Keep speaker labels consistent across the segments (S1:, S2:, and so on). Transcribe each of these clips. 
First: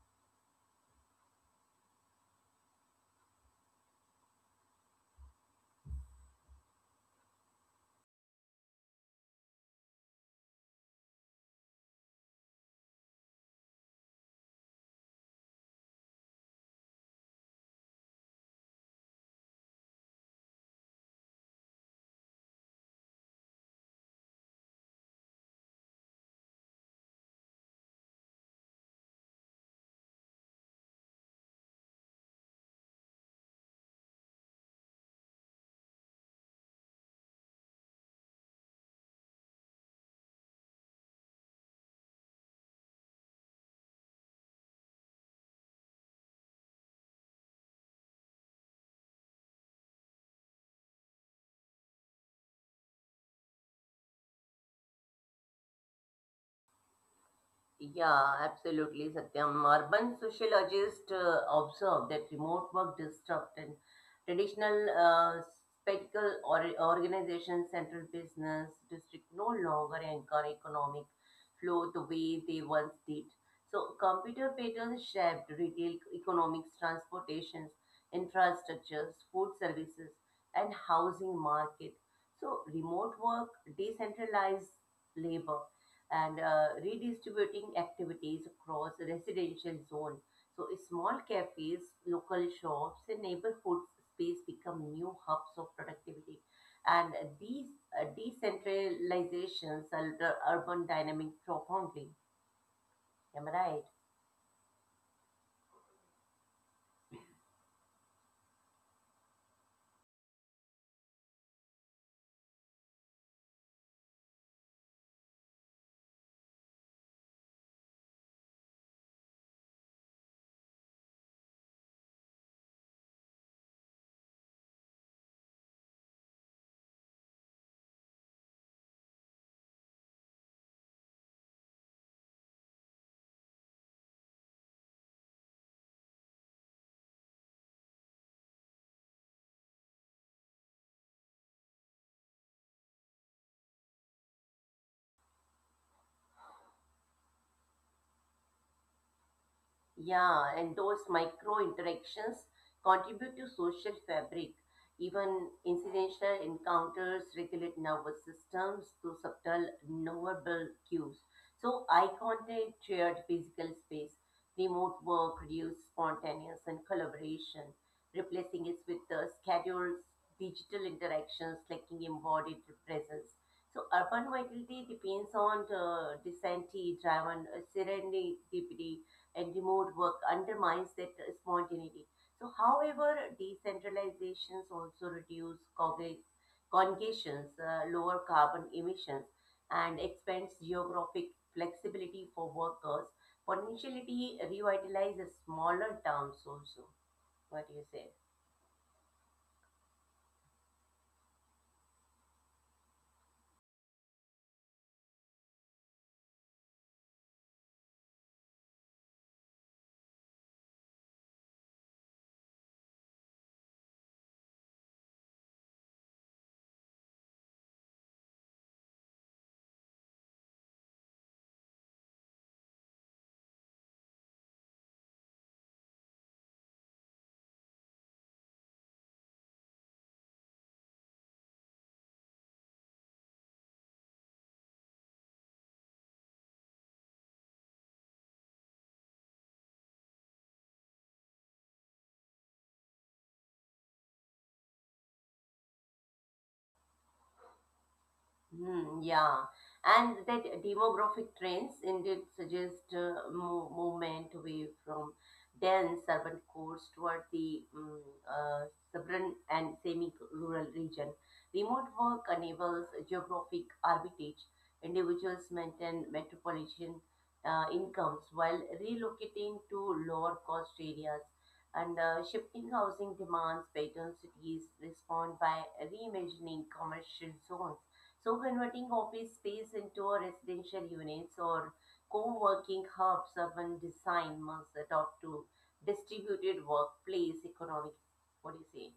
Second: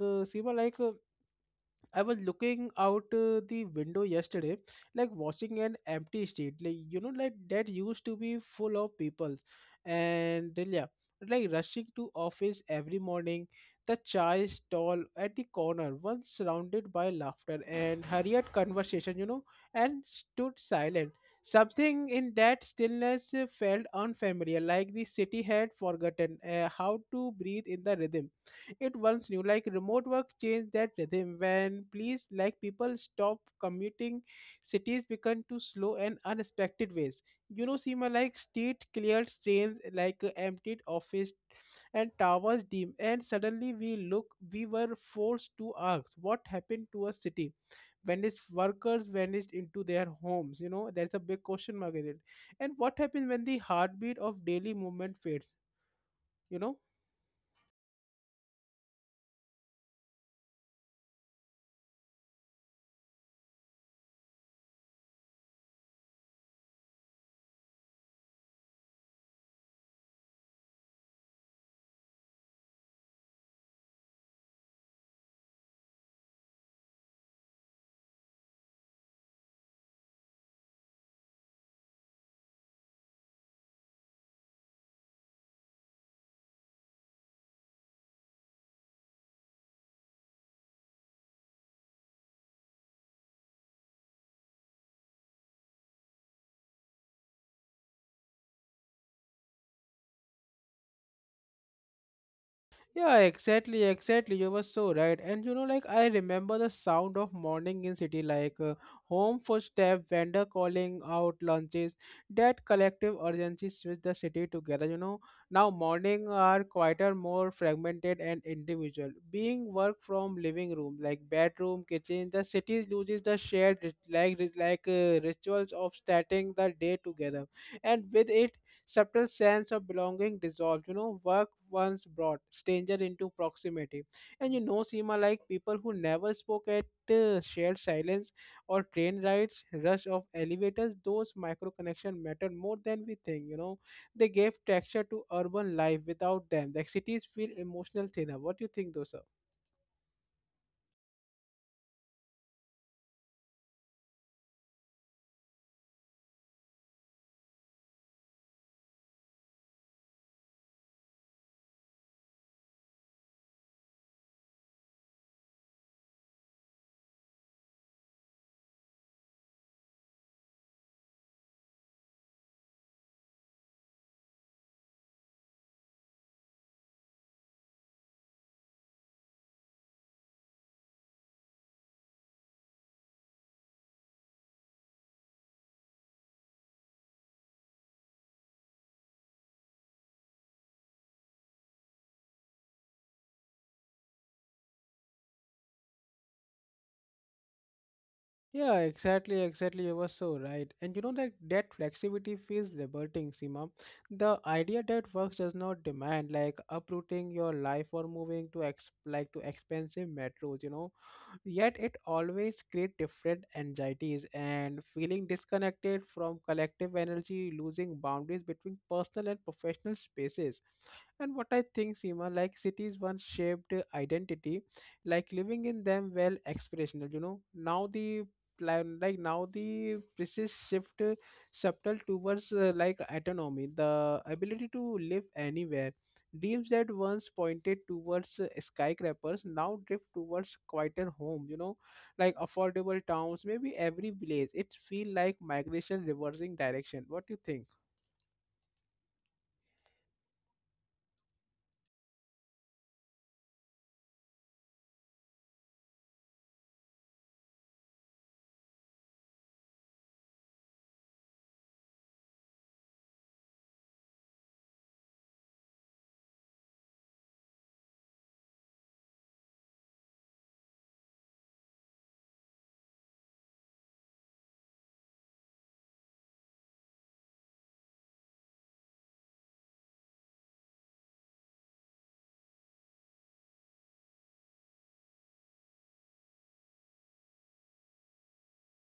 S1: Seema, I was looking out the window yesterday, like watching an empty street, like you know, like that used to be full of people, and then, yeah, like rushing to office every morning. The chai stall at the corner, once surrounded by laughter and hurried conversation, you know, and stood silent. Something in that stillness felt unfamiliar, like the city had forgotten how to breathe in the rhythm it once knew. Like remote work changed that rhythm when please like people stop commuting, cities become too slow and unexpected ways. You know, Seema, like street cleared, trains emptied office and towers dim, and suddenly we were forced to ask what happened to a city when its workers vanished into their homes. You know, there's a big question mark in it. And what happens when the heartbeat of daily movement fades, you know?
S2: Yeah, absolutely, Satyam. Urban sociologists observe that remote work disrupt and traditional spectacle or organizations, central business district no longer anchor economic flow the way they once did. So, computer patterns shaped retail economics, transportations, infrastructures, food services, and housing market. So, remote work decentralized labor and redistributing activities across the residential zone. So small cafes, local shops, and neighborhood space become new hubs of productivity. And these decentralizations are the urban dynamic profoundly.
S1: Yeah,
S2: Am I
S1: exactly,
S2: right?
S1: exactly. You were so right. And you know, like I remember the sound of morning in city, home footstep, vendor calling out lunches, that collective urgency switched the city together. You know, now morning are quieter, more fragmented and individual. Being work from living room, like bedroom, kitchen, the city loses the shared rituals of starting the day together, and with it subtle sense of belonging dissolved. You know, work once brought stranger into proximity. And you know, Seema, like people who never spoke at shared silence or train rides, rush of elevators, those micro connection mattered more than we think. You know, they gave texture to urban life. Without them, the cities feel emotional thinner. What do you think, Dosa?
S2: Yeah, and those micro interactions contribute to social fabric. Even incidental encounters regulate nervous systems through subtle nonverbal cues. So, eye contact, shared physical space, remote work produce spontaneous and collaboration, replacing it with the scheduled digital interactions lacking embodied presence. So urban vitality depends on the density driven serendipity and remote work undermines that spontaneity. So, however, decentralizations also reduce congestions, lower carbon emissions, and expands geographic flexibility for workers. Potentially revitalizes smaller towns also. What do you say?
S1: Yeah, exactly, exactly. You were so right. And you know that that flexibility feels liberating, Seema. The idea that work does not demand like uprooting your life or moving to ex like to expensive metros, you know. Yet it always creates different anxieties and feeling disconnected from collective energy, losing boundaries between personal and professional spaces. And what I think, Seema, like cities once shaped identity, like living in them well aspirational, you know. Now the now the precise shift subtle towards like autonomy, the ability to live anywhere. Dreams that once pointed towards skyscrapers now drift towards quieter homes, you know, like affordable towns, maybe every village. It feels like migration reversing direction. What do you think?
S2: Yeah, and that demographic trends indeed suggest movement away from dense urban cores toward the uh, suburban and semi-rural region. Remote work enables geographic arbitrage. Individuals maintain metropolitan incomes while relocating to lower-cost areas. And shifting housing demands, pattern cities respond by reimagining commercial zones, so converting office space into a residential units or co-working hubs. Urban design must adopt to distributed workplace economic. What do you say?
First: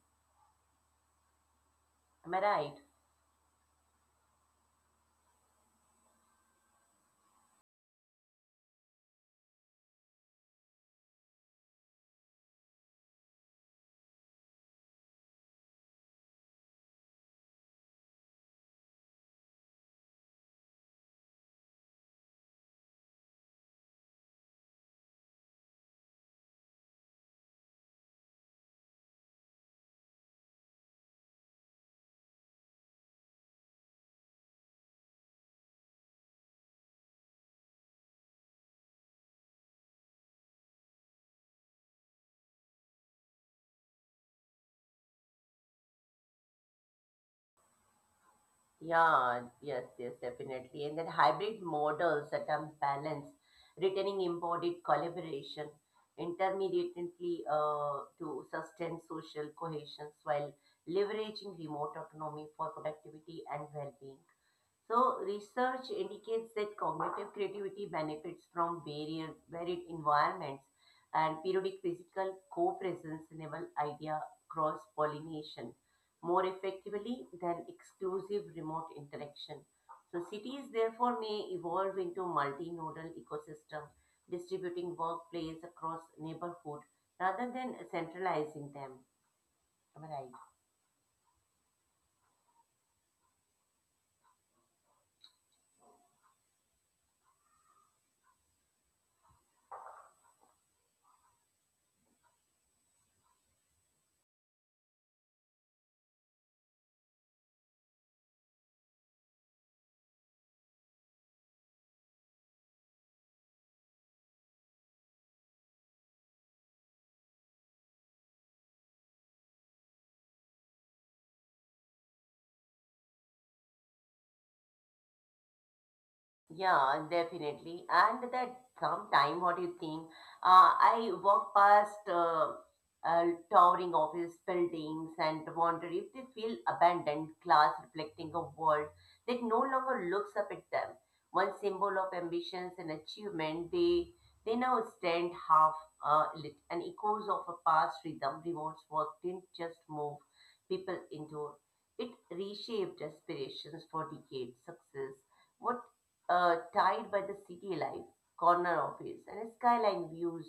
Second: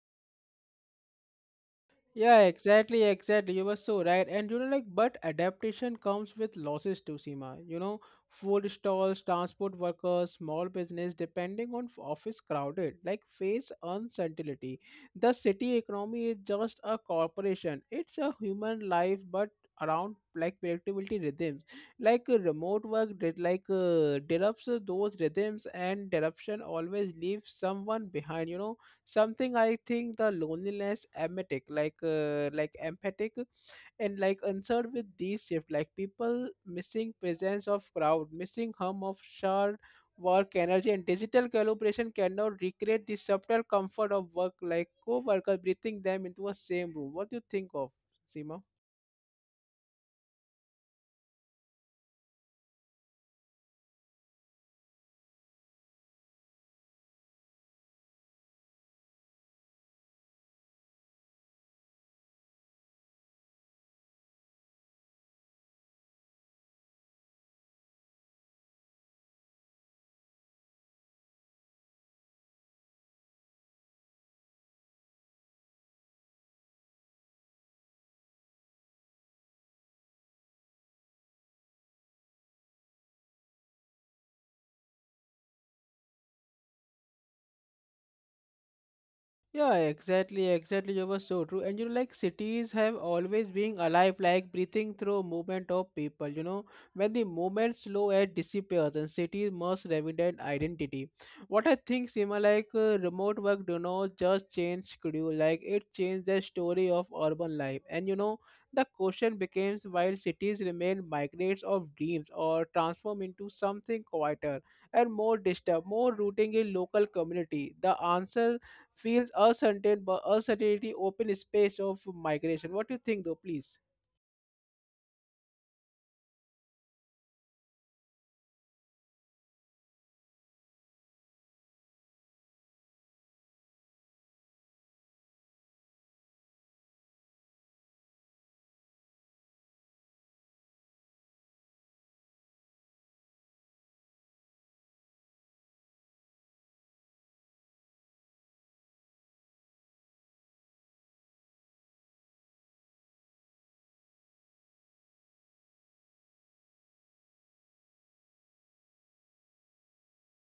S2: Am I
S1: Yeah,
S2: right?
S1: exactly, exactly. You were so right. And you know, like, but adaptation comes with losses too, Seema. You know, food stalls, transport workers, small business, depending on office crowded, like, face uncertainty. The city economy is just a corporation, it's a human life, but around like predictability rhythms, remote work did disrupts those rhythms, and disruption always leaves someone behind, you know. Something I think the loneliness emetic like empathic and like answered with these shift, like people missing presence of crowd, missing hum of shared work energy, and digital collaboration cannot recreate the subtle comfort of work like co-worker breathing them into a same room. What do you think of Seema?
S2: Yeah, yes, yes, definitely. And then hybrid models that are balanced, returning embodied collaboration, intermediately to sustain social cohesion while leveraging remote autonomy for productivity and well-being. So, research indicates that cognitive creativity benefits from varied environments and periodic physical co presence enable idea cross pollination more effectively than exclusive remote interaction. So, cities therefore may evolve into multinodal ecosystem, distributing workplace across neighborhood rather than centralizing them.
S1: Yeah,
S2: Am I right?
S1: exactly, exactly. You were so true. And you know, like cities have always been alive, like breathing through movement of people. You know, when the movement slow and disappears, and cities must evident identity. What I think, Sima, remote work do not just change schedule, like it changed the story of urban life. And you know, the question becomes while cities remain migrates of dreams or transform into something quieter and more disturbed, more rooting in local community. The answer feels uncertain, but uncertainty open space of migration. What do you think, though, please?
S2: Yeah, definitely. And that sometime, what do you think? I walk past uh, towering office buildings and wonder if they feel abandoned, glass reflecting a world that no longer looks up at them. One symbol of ambitions and achievement, they now stand half lit, and echoes of a past rhythm. Remote work didn't just move people into it, reshaped aspirations for decades. Success what tied by the city life, corner office, and skyline views.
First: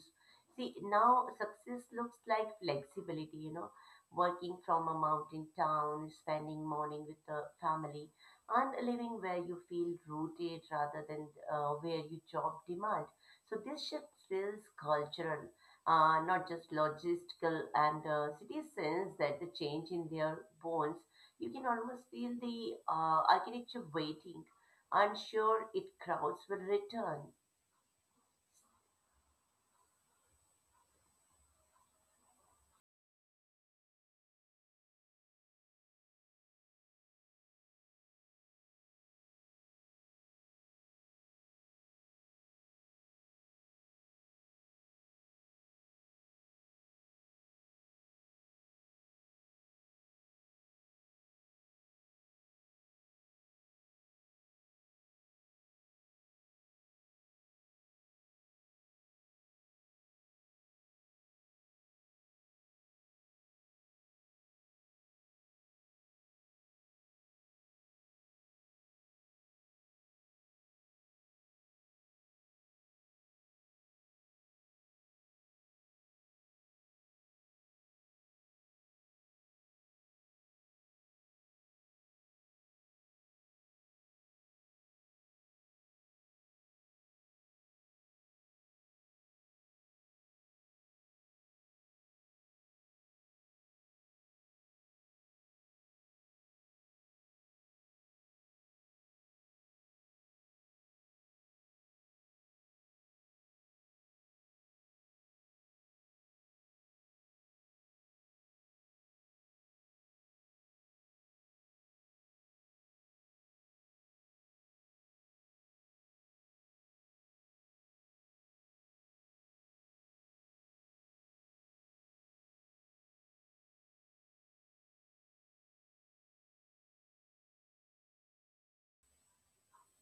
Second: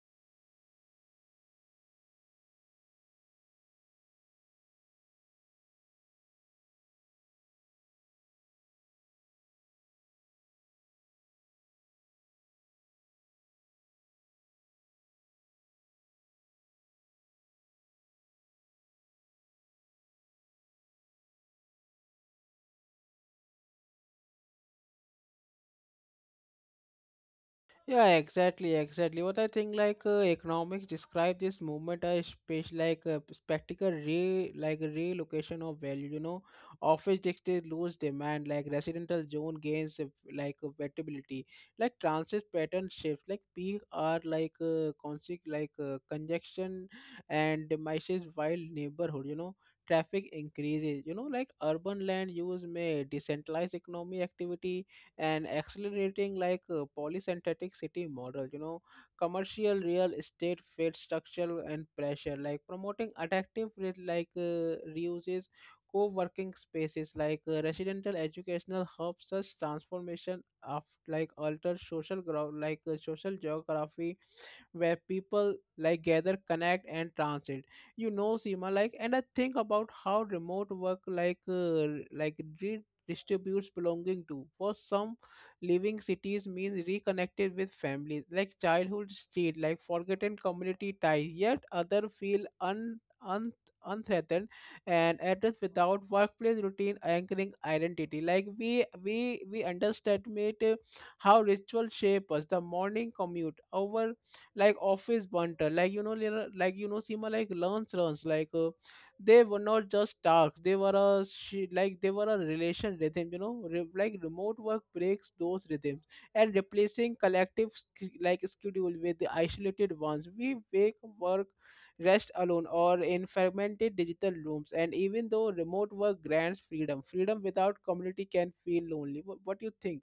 S2: See, now success looks like flexibility, you know, working from a mountain town, spending morning with the family, and living where you feel rooted rather than where your job demand. So this shift feels cultural, not just logistical, and cities sense that the change in their bones. You can almost feel the architecture waiting. I'm sure its crowds will return.
S1: Yeah, exactly, exactly. What I think, economics describe this movement as space, like a spectacle re, like relocation of value. You know, office districts lose demand, like residential zone gains, like affordability, like transit pattern shifts, like peak are congestion and diminishes while neighborhood. You know, traffic increases. You know, like urban land use may decentralize economic activity and accelerating like a polysynthetic city model, you know, commercial real estate fit structure and pressure, like promoting attractive with reuses, co-working spaces, residential educational hubs, such transformation of like alter social ground, social geography where people like gather, connect, and transit. You know, Seema, like, and I think about how remote work like redistributes belonging to. For some, leaving cities means reconnected with families, like childhood street, like forgotten community ties. Yet other feel un un unthreatened and address without workplace routine anchoring identity. Like we underestimate how ritual shape us, the morning commute over like office banter, you know, Seema, like learns learns like they were not just tasks, they were a she, like they were a relation rhythm, you know. Remote work breaks those rhythms and replacing collective schedule with the isolated ones, we wake, work, rest alone or in fragmented digital rooms. And even though remote work grants freedom, freedom without community can feel lonely. What do you think?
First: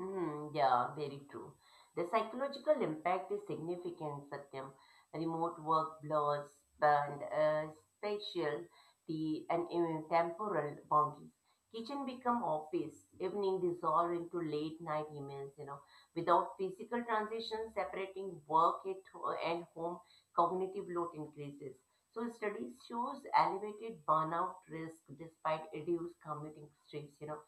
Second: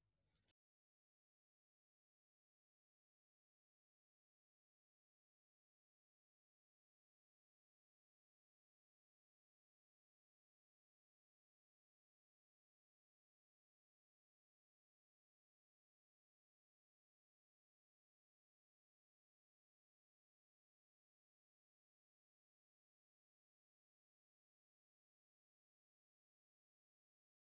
S2: Mm, yeah, very true. The psychological impact is significant, Satyam. Remote work blurs and spatial the and even temporal boundaries. Kitchen become office. Evening dissolve into late night emails. You know, without physical transition separating and home, cognitive load increases. So studies shows elevated burnout risk despite reduced commuting stress. You know,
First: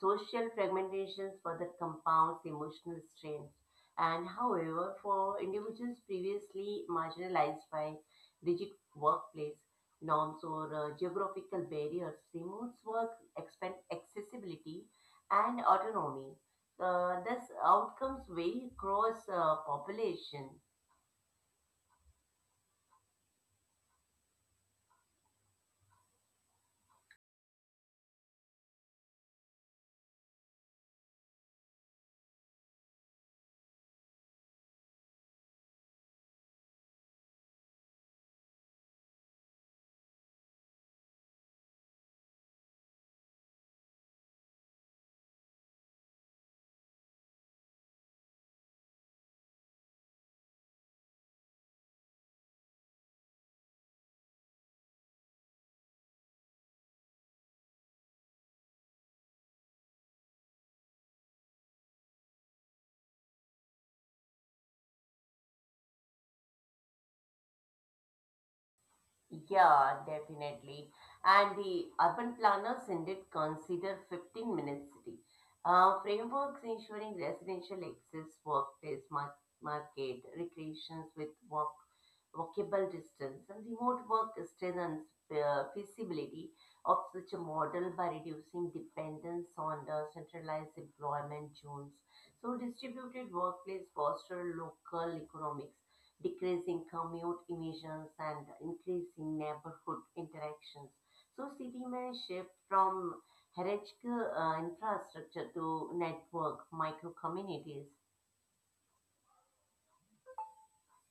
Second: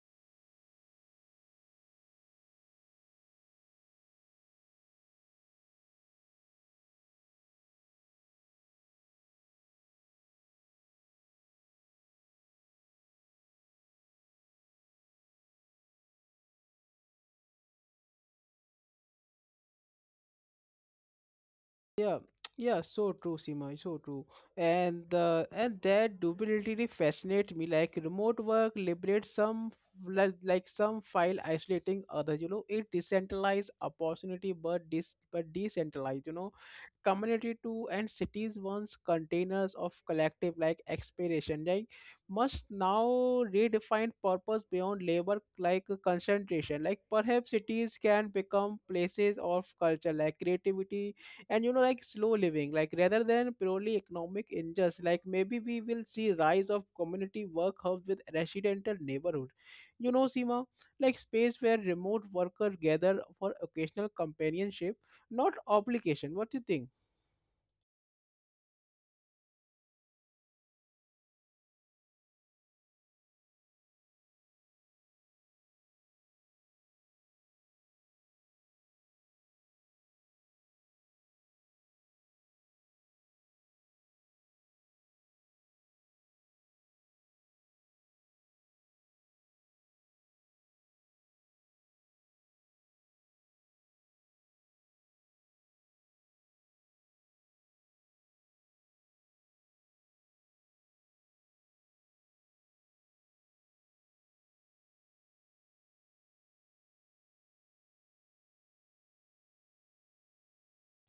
S2: social fragmentation further compounds emotional strains. And however, for individuals previously marginalized by rigid workplace norms or geographical barriers, remote work expand accessibility and autonomy. Thus, outcomes vary across population.
S1: Yeah, yeah, so true, Seema, so true. And that duality fascinates me. Like remote work liberates some some file isolating others. You know, it decentralized opportunity, but decentralized. You know, community 2, and cities once containers of collective like expiration, like must now redefine purpose beyond labor, like concentration. Like perhaps cities can become places of culture, like creativity, and you know, like slow living, like rather than purely economic injustice. Like maybe we will see rise of community work hubs with residential neighborhood, you know, Seema, like space where remote workers gather for occasional companionship, not obligation. What do you think?
S2: Yeah, definitely. And the urban planners indeed consider 15-minute city frameworks ensuring residential access, workplace, market, recreations with walkable distance, and remote work strengthens feasibility of such a model by reducing dependence on the centralized employment zones. So, distributed workplace foster local economics, decreasing commute emissions and increasing neighborhood interactions. So city may shift from hierarchical infrastructure to network micro communities.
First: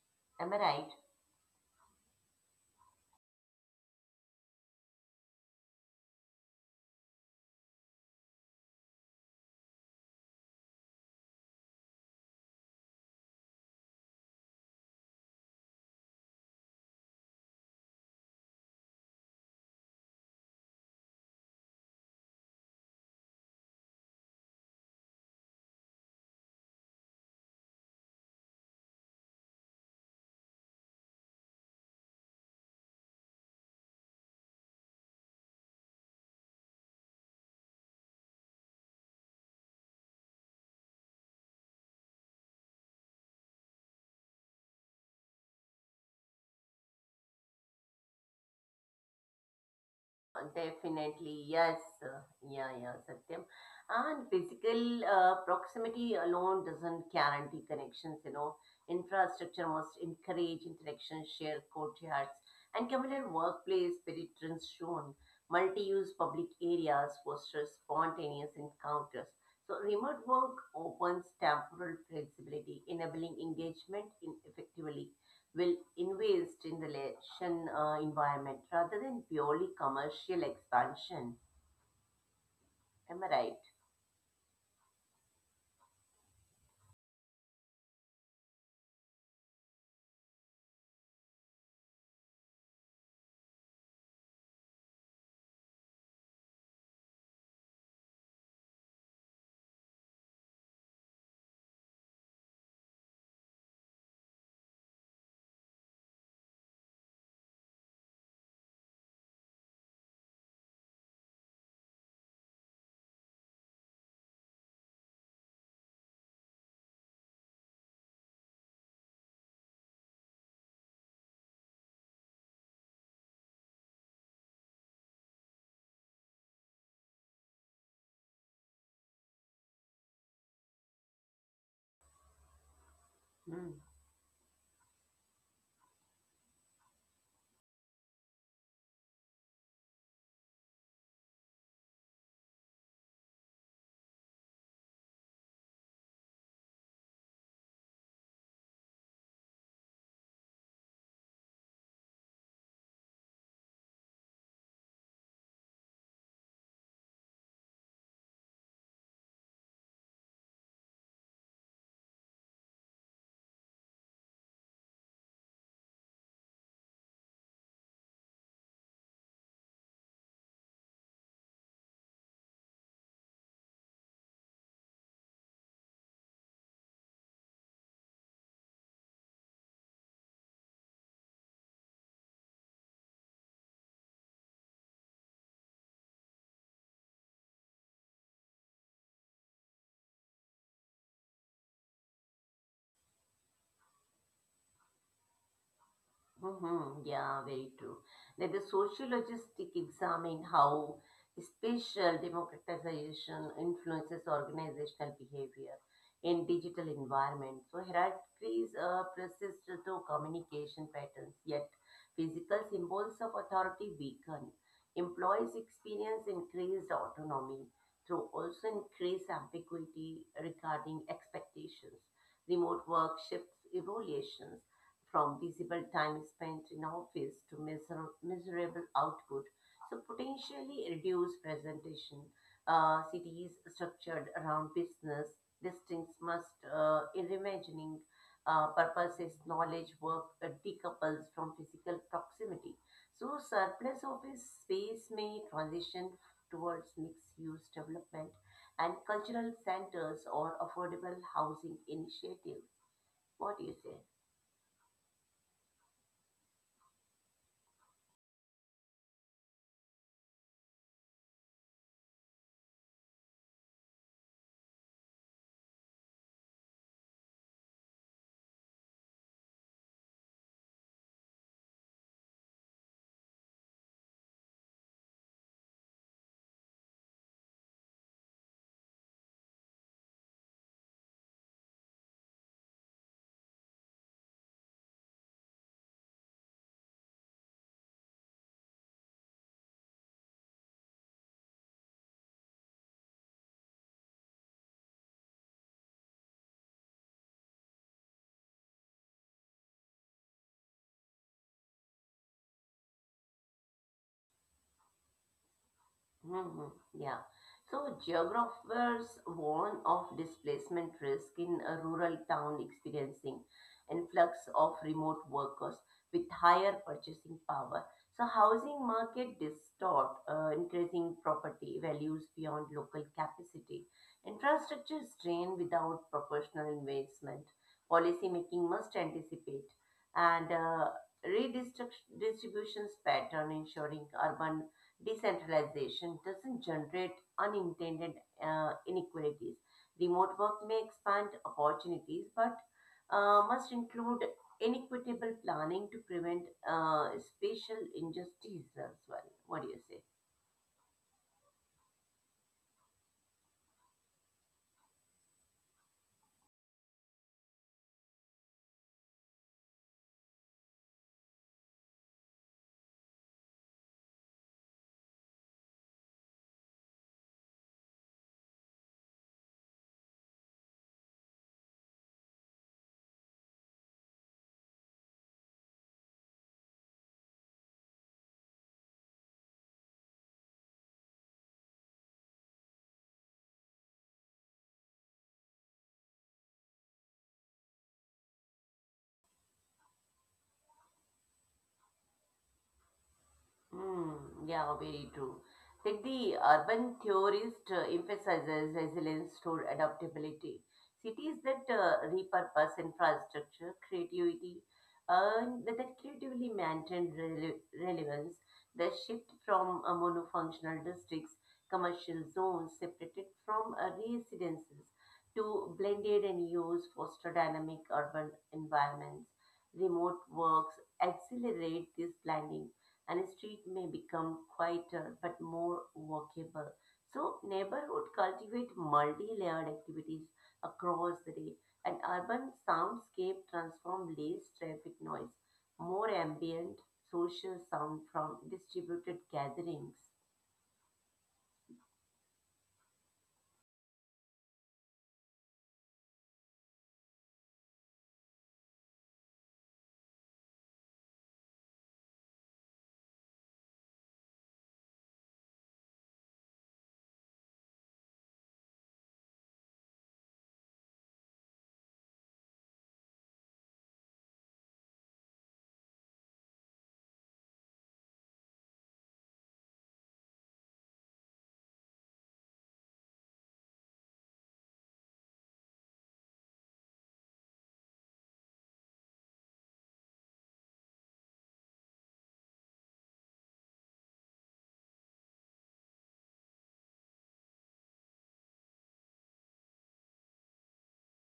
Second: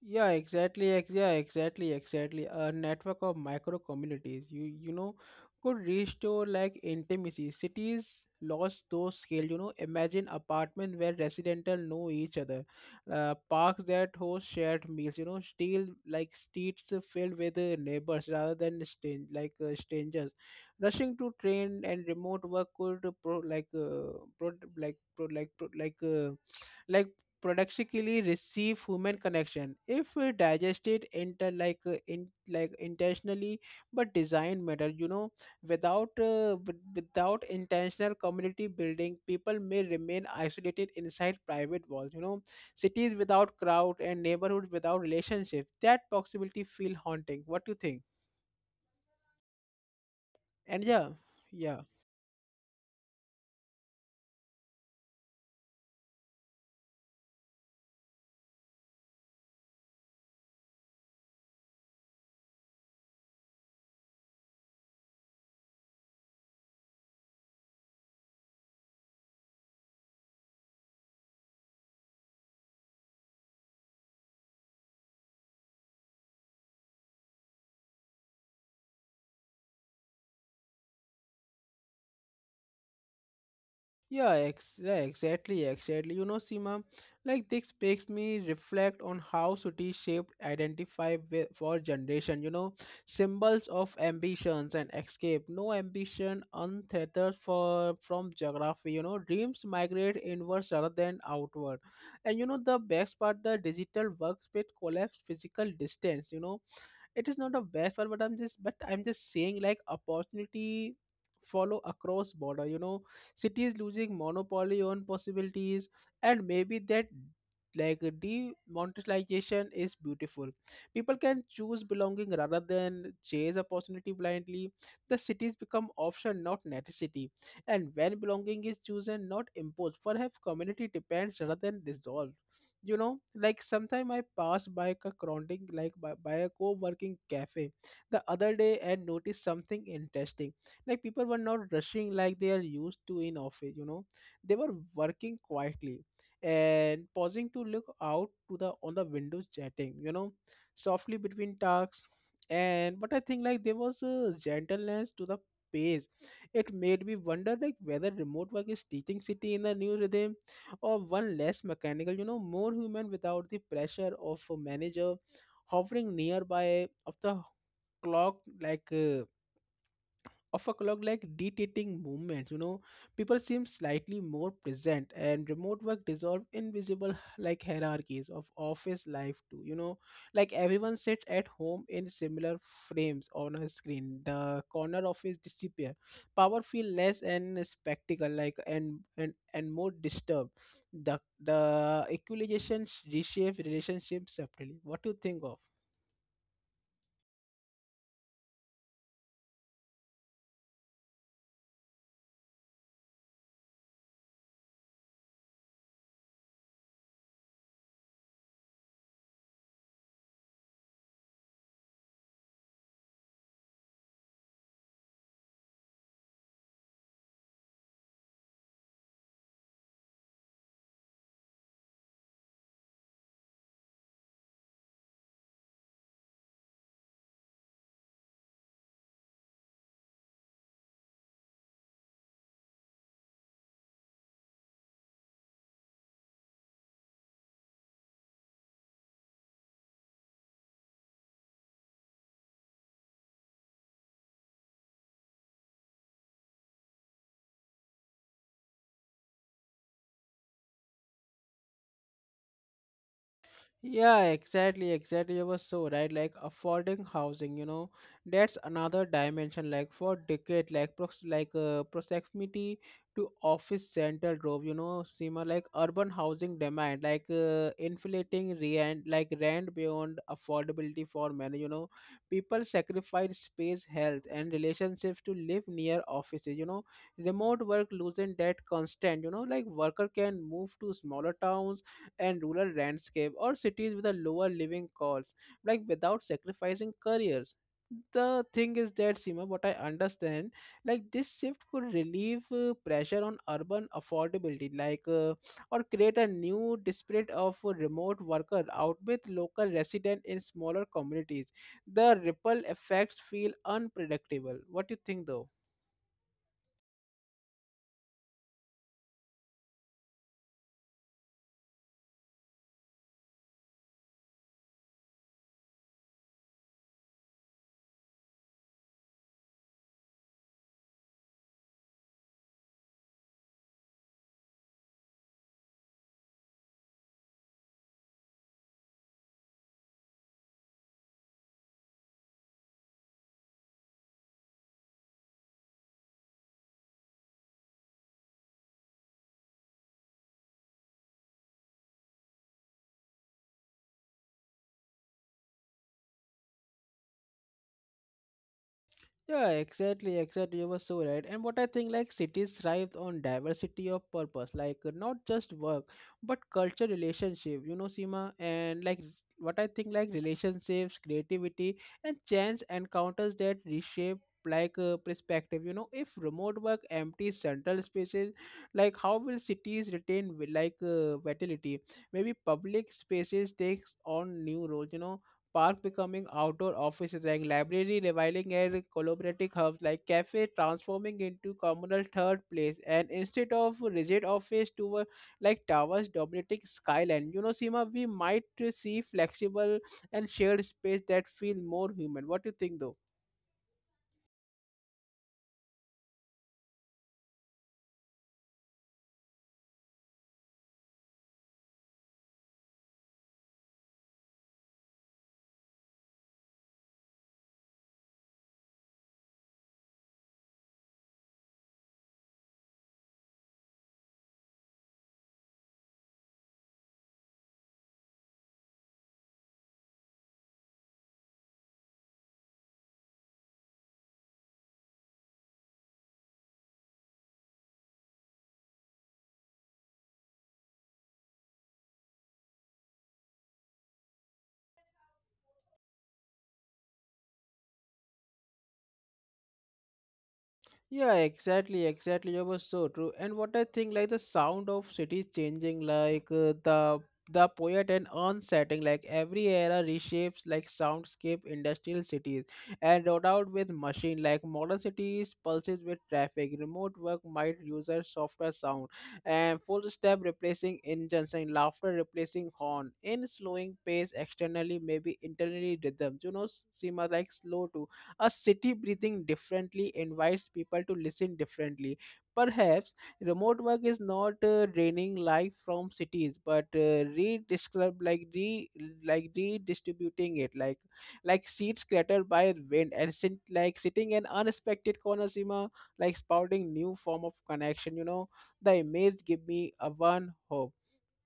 S1: Yeah,
S2: Am I right?
S1: exactly. Yeah, exactly, exactly. A network of micro communities, you know, could restore like intimacy. Cities lost those scale. You know, imagine apartment where residential know each other, parks that host shared meals. You know, still like streets filled with neighbors rather than strangers. Rushing to train, and remote work could pro like pro like pro like pro like. Like paradoxically receive human connection if digested inter like in like intentionally, but design matter, you know. Without without intentional community building, people may remain isolated inside private walls, you know. Cities without crowd and neighborhoods without relationship, that possibility feel haunting. What do you think? And yeah
S2: Definitely, yes.
S1: yeah
S2: Yeah, yeah, Satyam. And physical proximity alone doesn't guarantee connections, you know. Infrastructure must encourage interaction, shared courtyards, and communal workplace spirit is shown. Multi-use public areas foster spontaneous encounters. So remote work opens temporal flexibility, enabling engagement in effectively will invest in the relation environment rather than purely commercial expansion. Am I right?
S1: Yeah, yeah, exactly, exactly. You know, Seema, like this makes me reflect on how cities shaped identify for generation. You know, symbols of ambitions and escape. No ambition untethered for from geography. You know, dreams migrate inwards rather than outward. And you know, the best part, the digital workspace collapse physical distance. You know, it is not a best part, but I'm just saying, like opportunity follow across border. You know, cities losing monopoly on possibilities. And maybe that, like, demonetization is beautiful. People can choose belonging rather than chase opportunity blindly. The cities become option, not necessity. And when belonging is chosen, not imposed, perhaps community depends rather than dissolved. You know, like,
S2: Hmm.
S1: sometime I passed by a crowding, like by a co-working cafe the other day, and noticed something interesting. Like, people were not rushing like they are used to in office, you know. They were working quietly and pausing to look out to the on the windows, chatting, you know, softly between tasks. And but I think, like, there was a gentleness to the pace. It made me wonder, like, whether remote work is teaching city in a new rhythm, or one less mechanical, you know, more human, without the pressure of a manager hovering nearby of the clock, like, of a clock, like, dictating movements, you know. People seem slightly more present, and remote work dissolve invisible, like, hierarchies of office life too, you know. Like, everyone sits at home in similar frames on a screen. The corner office disappear, power feel less and spectacle, like, and more disturbed. The equalization reshape relationship separately. What do you think of?
S2: Mm-hmm. Yeah, very true. Let the sociologists examine how spatial democratization influences organizational behavior in digital environment. So hierarchies persist through communication patterns, yet physical symbols of authority weaken. Employees experience increased autonomy through also increased ambiguity regarding expectations. Remote work shifts evaluations from visible time spent in office to miserable output. So potentially reduced presentation. Cities structured around business, districts must reimagining purposes, knowledge, work decouples from physical proximity. So surplus office space may transition towards mixed-use development and cultural centers or affordable housing initiatives. What do you say?
S1: Yeah, exactly, exactly. You were so right. Like, affording housing, you know, that's another dimension. Like, for decade, like, proximity to office center drove, you know, similar, like, urban housing demand, like, inflating rent, like, rent beyond affordability for many. You know, people sacrifice space, health, and relationships to live near offices. You know, remote work losing that constant. You know, like, worker can move to smaller towns and rural landscape, or cities with a lower living cost, like, without sacrificing careers. The thing is that, Seema, what I understand, like, this shift could relieve, pressure on urban affordability, like, or create a new disparate of a remote worker out with local resident in smaller communities. The ripple effects feel unpredictable. What do you think, though?
S2: Hmm. Yeah. So geographers warn of displacement risk in a rural town experiencing influx of remote workers with higher purchasing power. So housing market distort, increasing property values beyond local capacity. Infrastructure is strained without proportional investment. Policy making must anticipate and redistribution pattern ensuring urban decentralization doesn't generate unintended inequalities. Remote work may expand opportunities, but must include inequitable planning to prevent spatial injustices as well.
S1: Yeah,
S2: What do you say?
S1: exactly, exactly. You were so right. And what I think, like, cities thrive on diversity of purpose, like, not just work, but culture, relationship, you know, Seema. And, like, what I think, like, relationships, creativity, and chance encounters that reshape, like, perspective. You know, if remote work empties central spaces, like, how will cities retain, vitality? Maybe public spaces takes on new roles, you know. Park becoming outdoor offices, like library, reviling and collaborative hubs, like cafe transforming into communal third place, and instead of rigid office tower, like towers dominating skyline. You know, Seema, we might see flexible and shared space that feel more human. What do you think, though?
S2: Mm, yeah, very true. Like the urban theorist emphasizes resilience to adaptability. Cities that repurpose infrastructure, creativity, and that creatively maintain relevance, the shift from monofunctional districts, commercial zones separated from residences to blended and use foster dynamic urban environments, remote works accelerate this blending and street may become quieter but more walkable. So neighborhood cultivate multi-layered activities across the day. An urban soundscape transform less traffic noise, more ambient social sound from distributed gatherings.
S1: Yeah, exactly, exactly. That was so true. And what I think, like, the sound of cities changing, like, the poet and onsetting, like, every era reshapes, like, soundscape industrial cities and rolled out with machine, like modern cities pulses with traffic. Remote work might user softer sound, and full step replacing engines and laughter replacing horn, in slowing pace externally, maybe internally rhythms. You know, Seema, like, slow too. A city breathing differently invites people to listen differently. Perhaps remote work is not, draining life from cities, but, redescribe, like redistributing it, like seeds cluttered by wind, and like sitting in unexpected corner, Seema, like, spouting new form of connection. You know, the image give me a one hope.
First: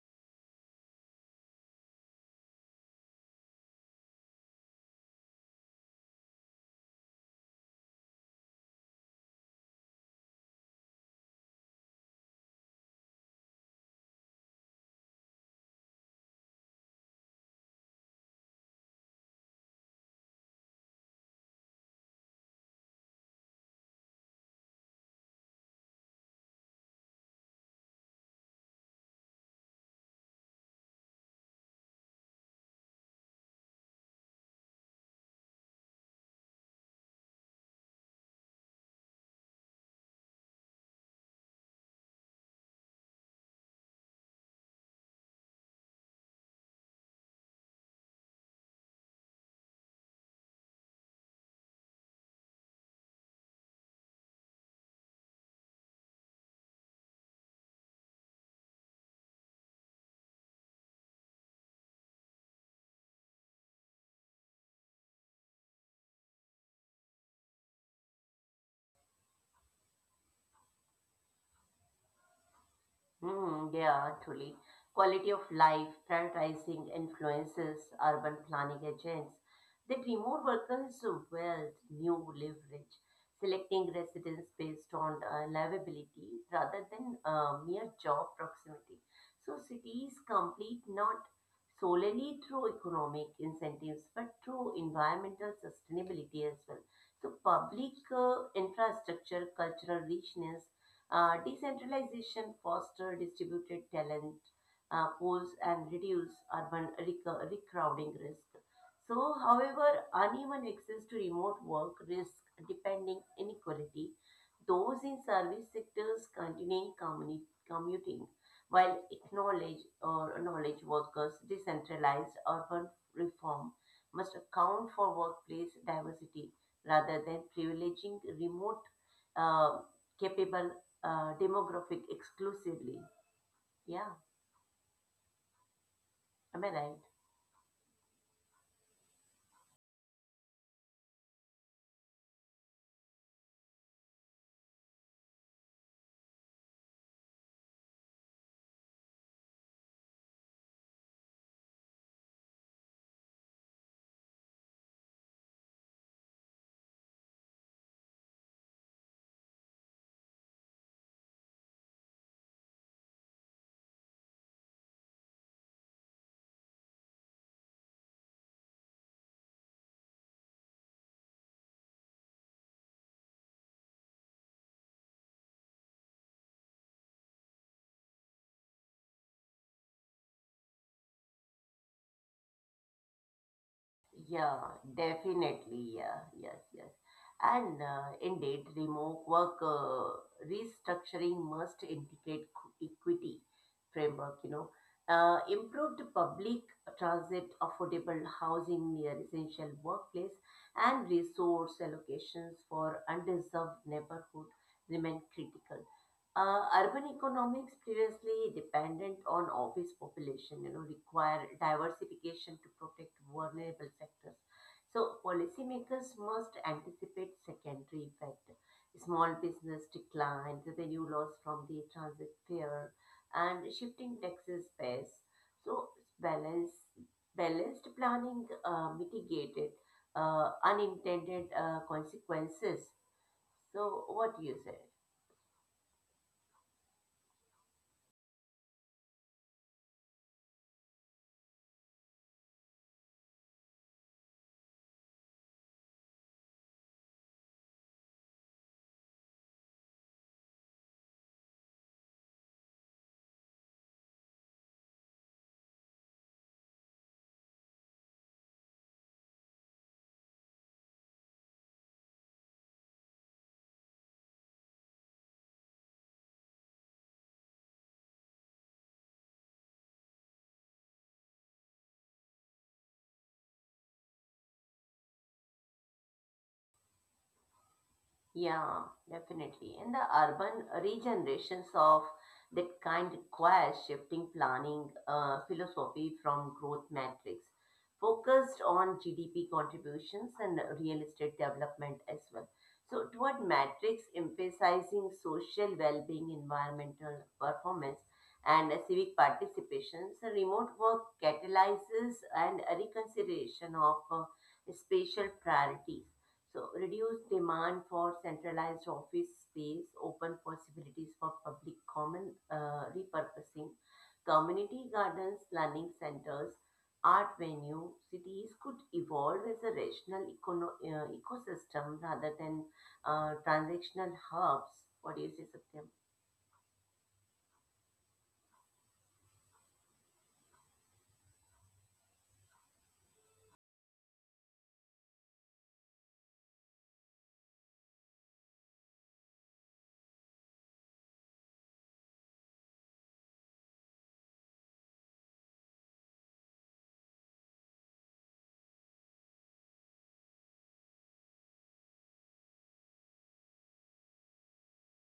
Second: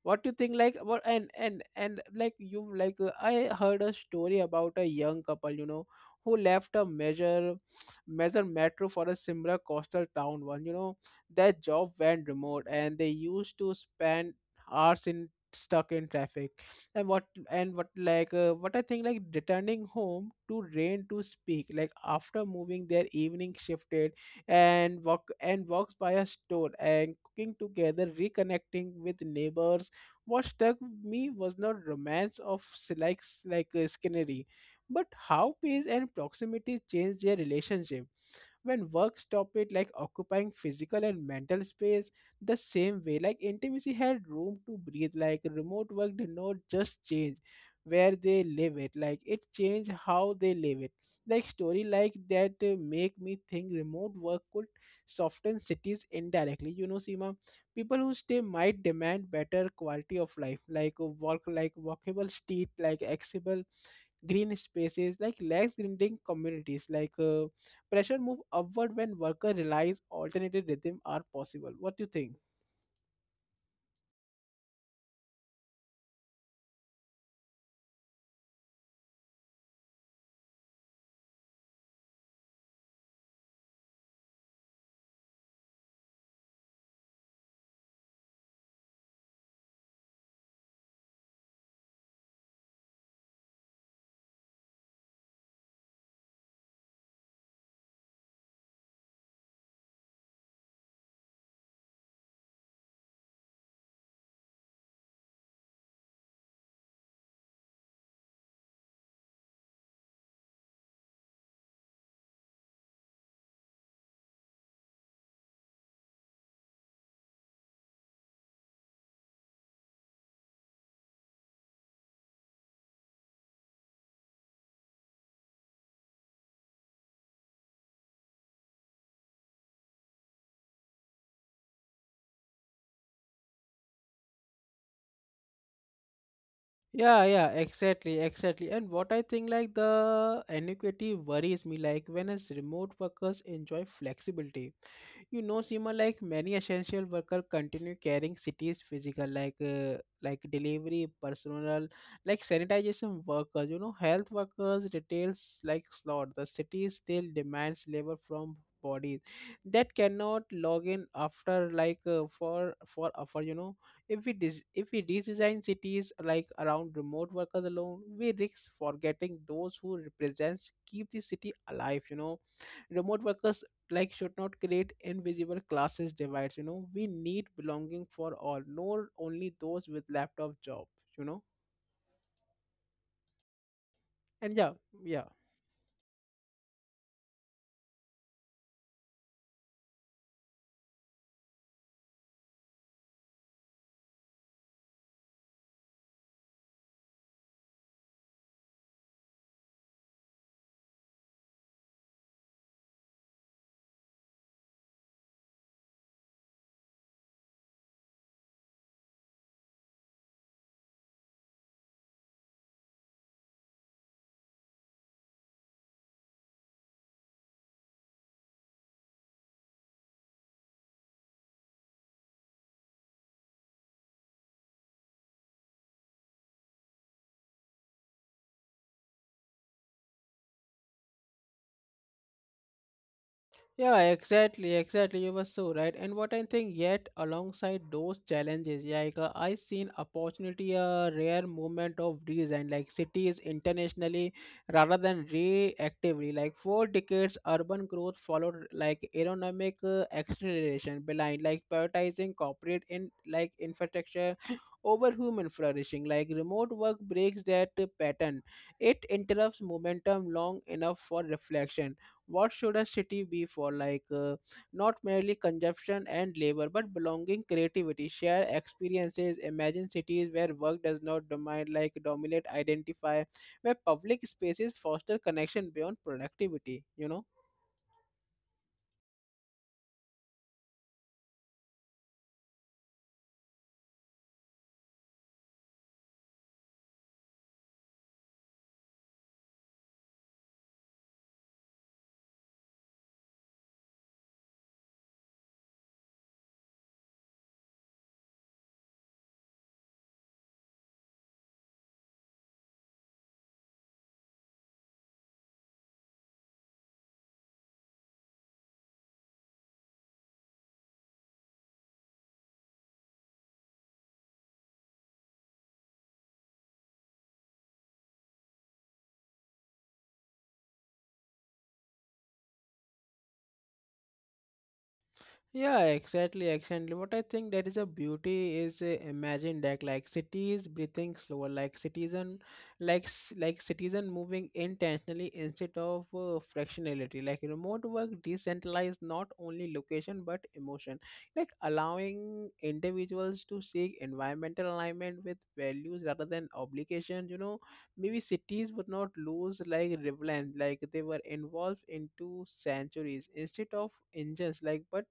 S1: What do you think? Like, what, and like, you, like, I heard a story about a young couple, you know, who left a major metro for a similar coastal town one, you know. Their job went remote, and they used to spend hours in, stuck in traffic. And what, and what, like, what I think, like, returning home to rain to speak, like, after moving, their evening shifted, and walks by a store, and cooking together, reconnecting with neighbors. What struck me was not romance of Skinnery, but how pace and proximity changed their relationship. When work stopped it, like, occupying physical and mental space the same way, like, intimacy had room to breathe. Like, remote work did not just change where they live it, like, it changed how they live it. Like, story like that, make me think remote work could soften cities indirectly, you know, Seema. People who stay might demand better quality of life, like, a walk like walkable street, like, accessible green spaces, like, less grinding communities, like, pressure move upward when worker realize alternative rhythm are possible. What do you think?
S2: Hmm, yeah, truly. Quality of life, prioritizing influences, urban planning agents. They promote workers' wealth, new leverage, selecting residents based on livability rather than mere job proximity. So cities complete not solely through economic incentives but through environmental sustainability as well. So public infrastructure, cultural richness, decentralization foster distributed talent pools and reduce urban recrowding risk. So, however, uneven access to remote work risk depending inequality. Those in service sectors continuing commuting, while acknowledge or knowledge workers decentralized urban reform must account for workplace diversity rather than privileging remote uh, capable demographic exclusively. Yeah, am I right?
S1: Yeah, yeah, exactly, exactly. And what I think, like, the inequity worries me, like, when, as remote workers enjoy flexibility, you know, Seema, like, many essential workers continue carrying cities physical, like, like delivery personnel, like sanitation workers, you know, health workers, retails like slot. The city still demands labor from bodies that cannot log in after, like, for, you know. If we redesign cities, like, around remote workers alone, we risk forgetting those who represents keep the city alive, you know. Remote workers, like, should not create invisible classes divides, you know. We need belonging for all, not only those with laptop job, you know. And
S2: Yeah,
S1: yeah. Yeah.
S2: definitely. Yeah, yes, yes. And indeed, remote work restructuring must integrate equity framework, you know, improved public transit, affordable housing near essential workplace, and resource allocations for underserved neighborhood remain critical. Urban economics previously dependent on office population, you know, require diversification to protect vulnerable sectors. So policymakers must anticipate secondary effect, small business decline, revenue loss from the transit fare, and shifting taxes base. So balance, balanced planning mitigated unintended consequences.
S1: Yeah,
S2: So what do you
S1: exactly,
S2: say?
S1: exactly. You were so right. And what I think, yet alongside those challenges, yeah, like, I seen opportunity, a rare movement of redesign, like, cities internationally rather than reactively. Like, 4 decades, urban growth followed, like, aerodynamic, acceleration behind, like, prioritizing corporate in, like, infrastructure over human flourishing. Like, remote work breaks that, pattern. It interrupts momentum long enough for reflection. What should a city be for? Like, not merely consumption and labor, but belonging, creativity, share experiences. Imagine cities where work does not dominate, like, dominate identify, where public spaces foster connection beyond productivity, you know.
S2: Yeah, definitely. And the urban regenerations of that kind requires shifting planning philosophy from growth metrics focused on GDP contributions and real estate development as well. So, toward metrics emphasizing social well being, environmental performance, and civic participation, so remote work catalyzes and a reconsideration of spatial priorities, so reduced demand for centralized office space, open possibilities for public common repurposing, community gardens, learning centers, art venue. Cities could evolve as a rational ecosystem rather than transactional hubs. What do you say,
S1: Yeah,
S2: Satyam?
S1: exactly, exactly. What I think, that is a beauty is, imagine that, like, cities breathing slower, like citizen, like citizen moving intentionally instead of, fractionality. Like, remote work decentralized not only location but emotion, like, allowing individuals to seek environmental alignment with values rather than obligation. You know, maybe cities would not lose, like, relevance, like they were involved into centuries instead of engines, like, but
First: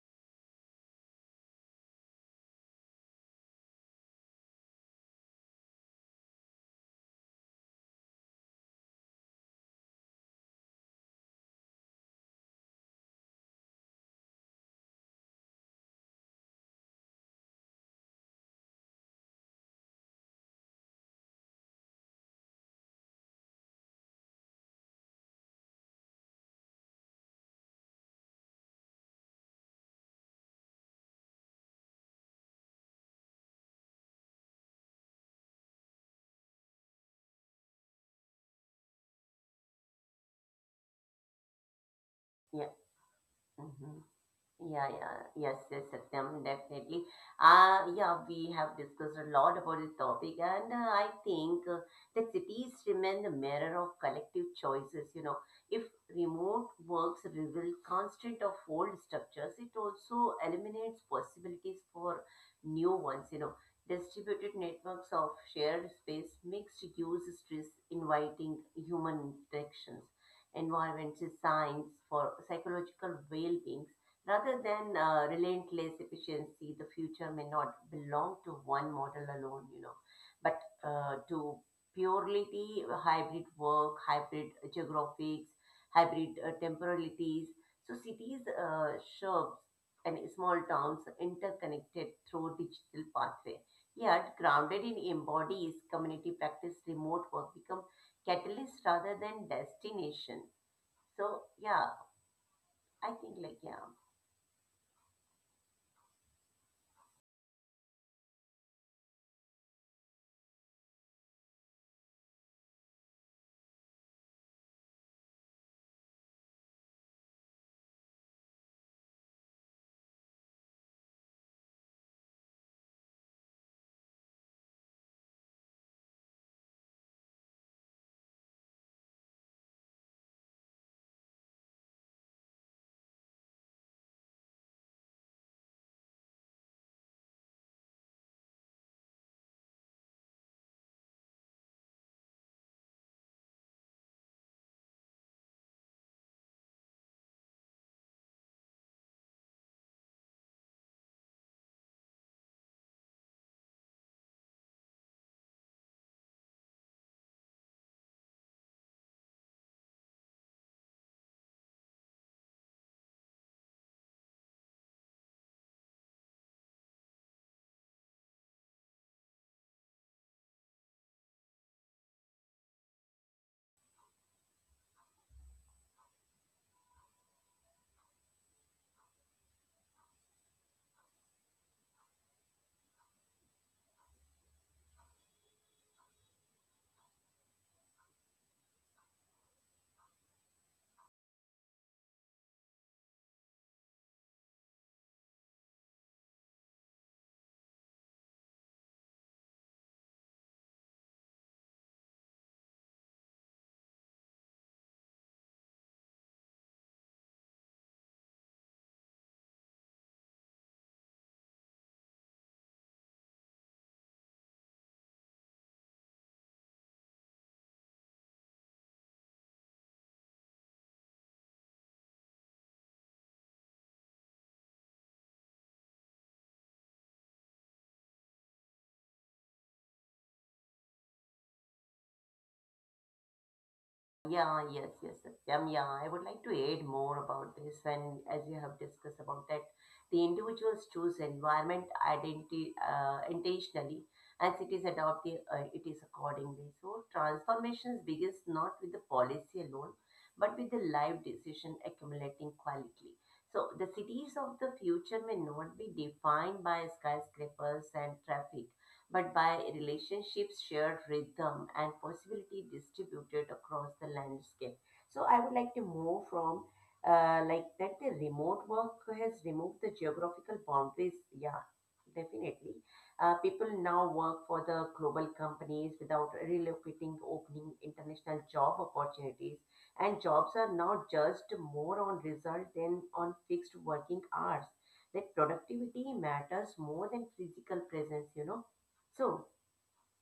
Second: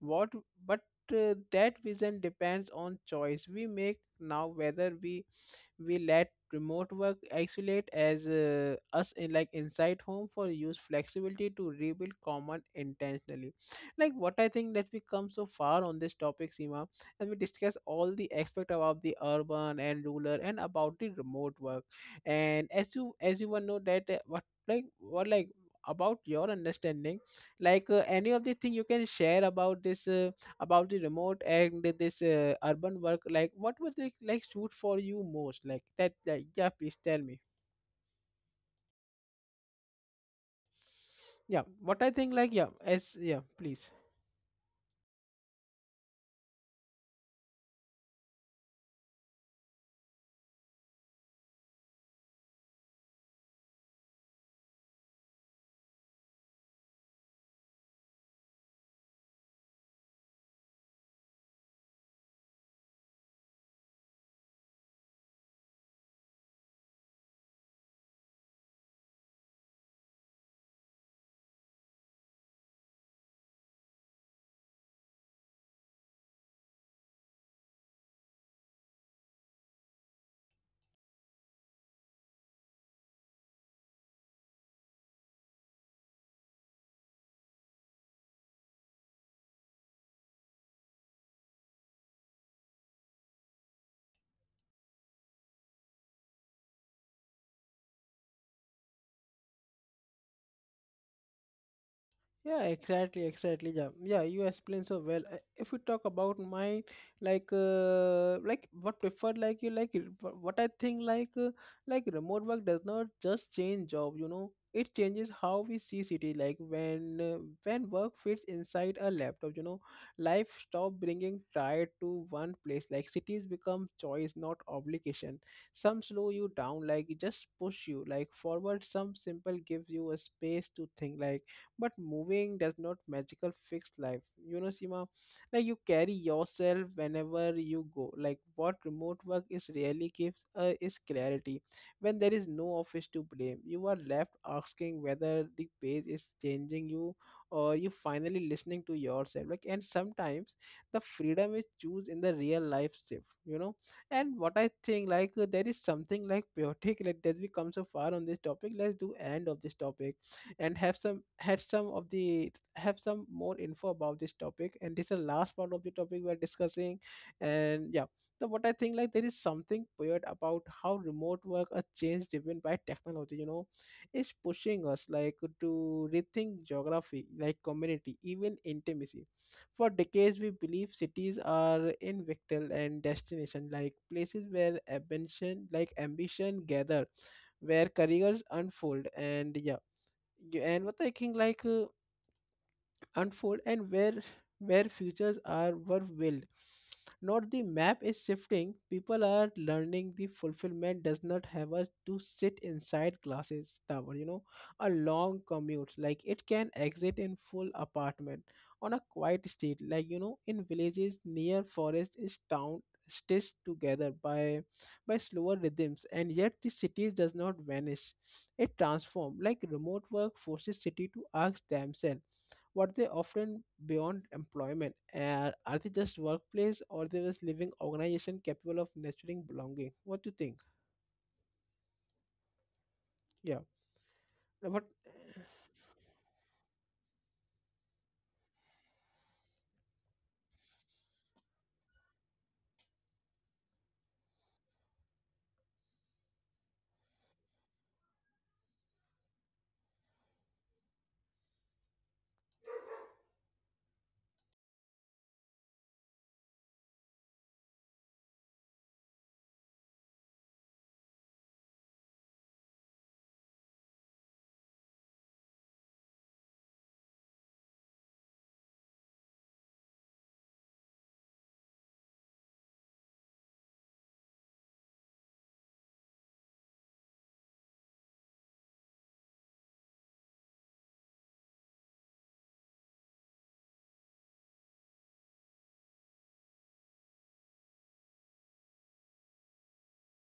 S1: what, but that vision depends on choice we make now, whether we let remote work isolate as, us in, like, inside home for use flexibility to rebuild common intentionally. Like, what I think, that we come so far on this topic, Seema. And we discuss all the aspect about the urban and rural, and about the remote work. And as you one know that, what, like, what, like, about your understanding, like, any of the thing you can share about this, about the remote and this, urban work, like, what would it, like, suit for you most, like that, like, yeah, please tell me. Yeah, what I think, like, yeah,
S2: Yeah.
S1: as, yeah, please.
S2: Mhm. Yeah, yeah. Yes, yes, Satyam, definitely. Yeah, we have discussed a lot about this topic, and I think that cities remain the mirror of collective choices. You know, if remote works reveal constant of old structures, it also eliminates possibilities for new ones. You know, distributed networks of shared space, mixed use stress, inviting human interactions, environment designs for psychological well-being, rather than relentless efficiency, the future may not belong to one model alone, you know, but to purely hybrid work, hybrid geographics, hybrid temporalities. So cities, suburbs, and small towns are interconnected through digital pathway. Yet, grounded in embodies community practice, remote work become catalyst rather than destination. So yeah,
S1: Yeah,
S2: I
S1: exactly,
S2: think like
S1: exactly.
S2: yeah.
S1: Yeah, yeah. You explain so well. If we talk about my, like what preferred, like you, what I think, like, like, remote work does not just change job. You know, it changes how we see city. Like, when work fits inside a laptop, you know, life stop bringing tired to one place. Like, cities become choice, not obligation. Some slow you down, like, just push you, like, forward. Some simple gives you a space to think, like, but moving does not magical fix life, you know, Sima. Like, you carry yourself whenever you go. Like, what remote work is really gives, is clarity. When there is no office to blame, you are left asking whether the page is changing you, or you finally listening to yourself, like. And sometimes the freedom is choose in the real life shift, you know. And what I think, like, there is something, like, chaotic, like, that we come so far on this topic. Let's do end of this topic, and have some had some of the have some more info about this topic, and this is the last part of the topic we're discussing. And yeah. So what I think, like, there is something weird about how remote work, a change driven by technology, you know, is pushing us, like, to rethink geography, like community, even intimacy. For decades, we believe cities are invictal and destination, like places where ambition, gather, where careers unfold. And yeah. Yeah. And what I think, like, unfold, and where futures are were willed. Not the map is shifting. People are learning, the fulfillment does not have us to sit inside glasses tower, you know. A long commute, like, it can exit in full apartment on a quiet street, like, you know, in villages near forest is town stitched together by slower rhythms. And yet, the cities does not vanish, it transforms. Like, remote work forces city to ask themselves what they often beyond employment, are they just workplace, or they just living organization capable of nurturing belonging? What do you think? Yeah,
S2: Yeah,
S1: what.
S2: yes, yes, Satyam. Yeah, I would like to add more about this. And as you have discussed about that, the individuals choose environment identity intentionally, and cities adopt the, it is accordingly. So transformations begins not with the policy alone, but with the live decision accumulating quality. So the cities of the future may not be defined by skyscrapers and traffic, but by relationships, shared rhythm, and possibility distributed across the landscape. So I would like to move from like that the remote work has removed the geographical boundaries. Yeah, definitely. People now work for the global companies without relocating, opening international job opportunities. And jobs are now judged more on result than on fixed working hours. That productivity matters more than physical presence, you know, so,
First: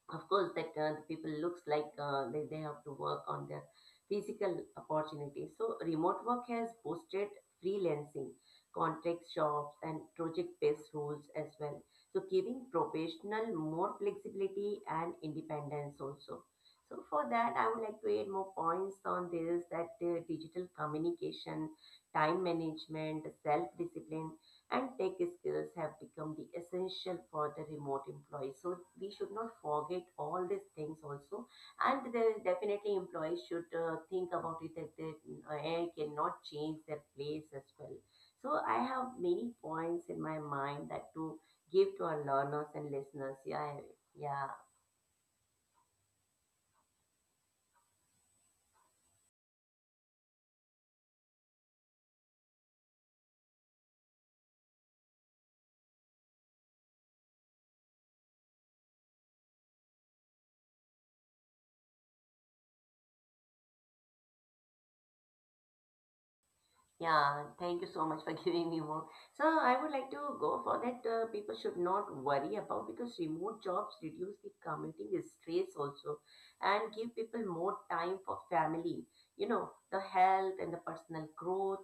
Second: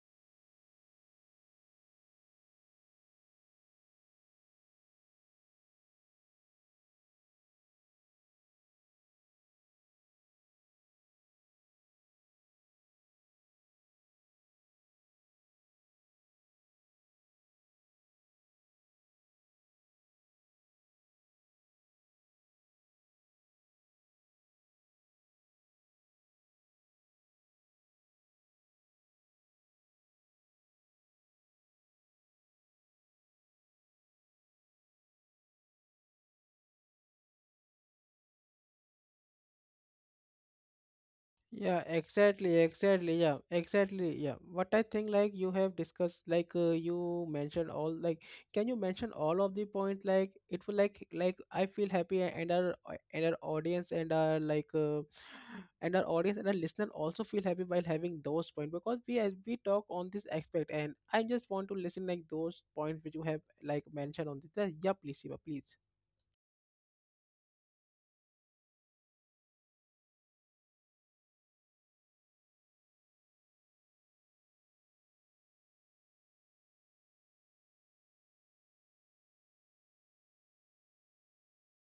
S2: of course, that the people looks like they have to work on their physical opportunities. So, remote work has boosted freelancing, contract shops, and project-based roles as well. So, giving professional more flexibility and independence also. So, for that, I would like to add more points on this that digital communication, time management, self-discipline and tech skills have become the essential for the remote employees. So we should not forget all these things also. And there is definitely employees should think about it that AI cannot change their place as well. So I have many points in my mind that to
S1: Yeah,
S2: give to our
S1: exactly,
S2: learners and
S1: exactly. Yeah,
S2: listeners. Yeah,
S1: exactly. Yeah.
S2: yeah.
S1: What I think, like, you have discussed, like, you mentioned all, like, can you mention all of the points? Like, it will, like, I feel happy, and our and our audience and our like and our audience and our listener also feel happy while having those point, because we as we talk on this aspect, and I just want to listen, like, those points which you have, like, mentioned on this. Yeah, please, Shiva, please.
S2: Yeah, thank you so much for giving me more. So I would like to go for that. People should not worry about because remote jobs reduce the commuting stress also and give people more time for family, you know, the health and the personal growth.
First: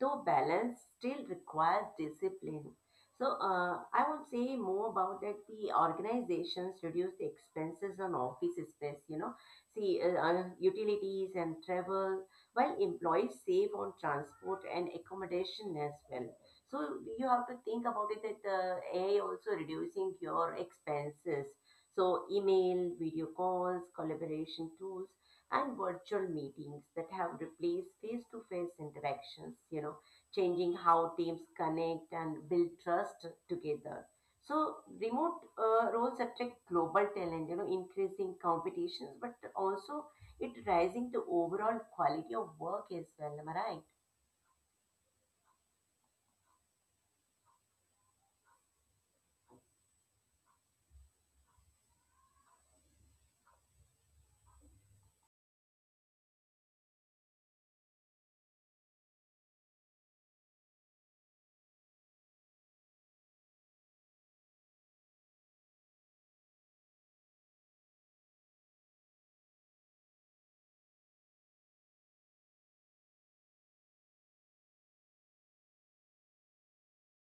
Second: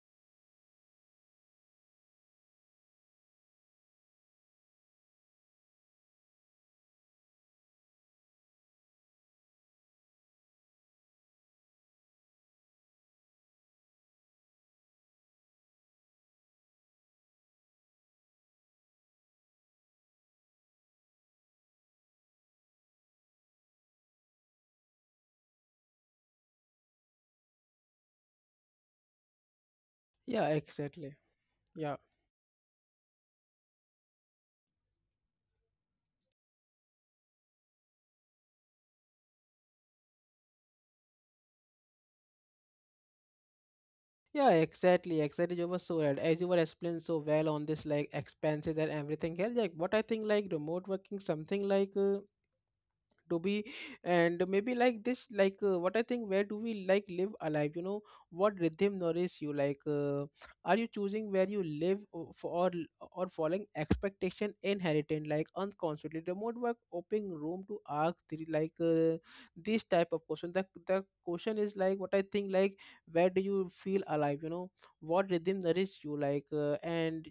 S2: Though balance still requires discipline. So I would say more about that. The organizations reduce the expenses on office space, you know, see utilities and travel while employees save on transport and accommodation as well. So you have to think about it that AI also reducing your expenses. So email, video calls, collaboration tools, and virtual meetings that have replaced face-to-face interactions, you know,
S1: Yeah,
S2: changing how
S1: exactly.
S2: teams
S1: Yeah.
S2: connect and build trust together. So remote roles attract global talent, you know, increasing competitions, but also it rising the overall quality of work as well. Am I right?
S1: Yeah, exactly, exactly. You were so right. As you were explaining so well on this, like, expenses and everything else, like, what I think, like, remote working, something like to be, and maybe like this like, what I think, where do we like live alive, you know, what rhythm nourishes you like, are you choosing where you live or following expectation inherited, like, unconsciously remote work opening room to ask the, like, this type of question, the question is like what I think, like, where do you feel alive, you know, what rhythm nourishes you like,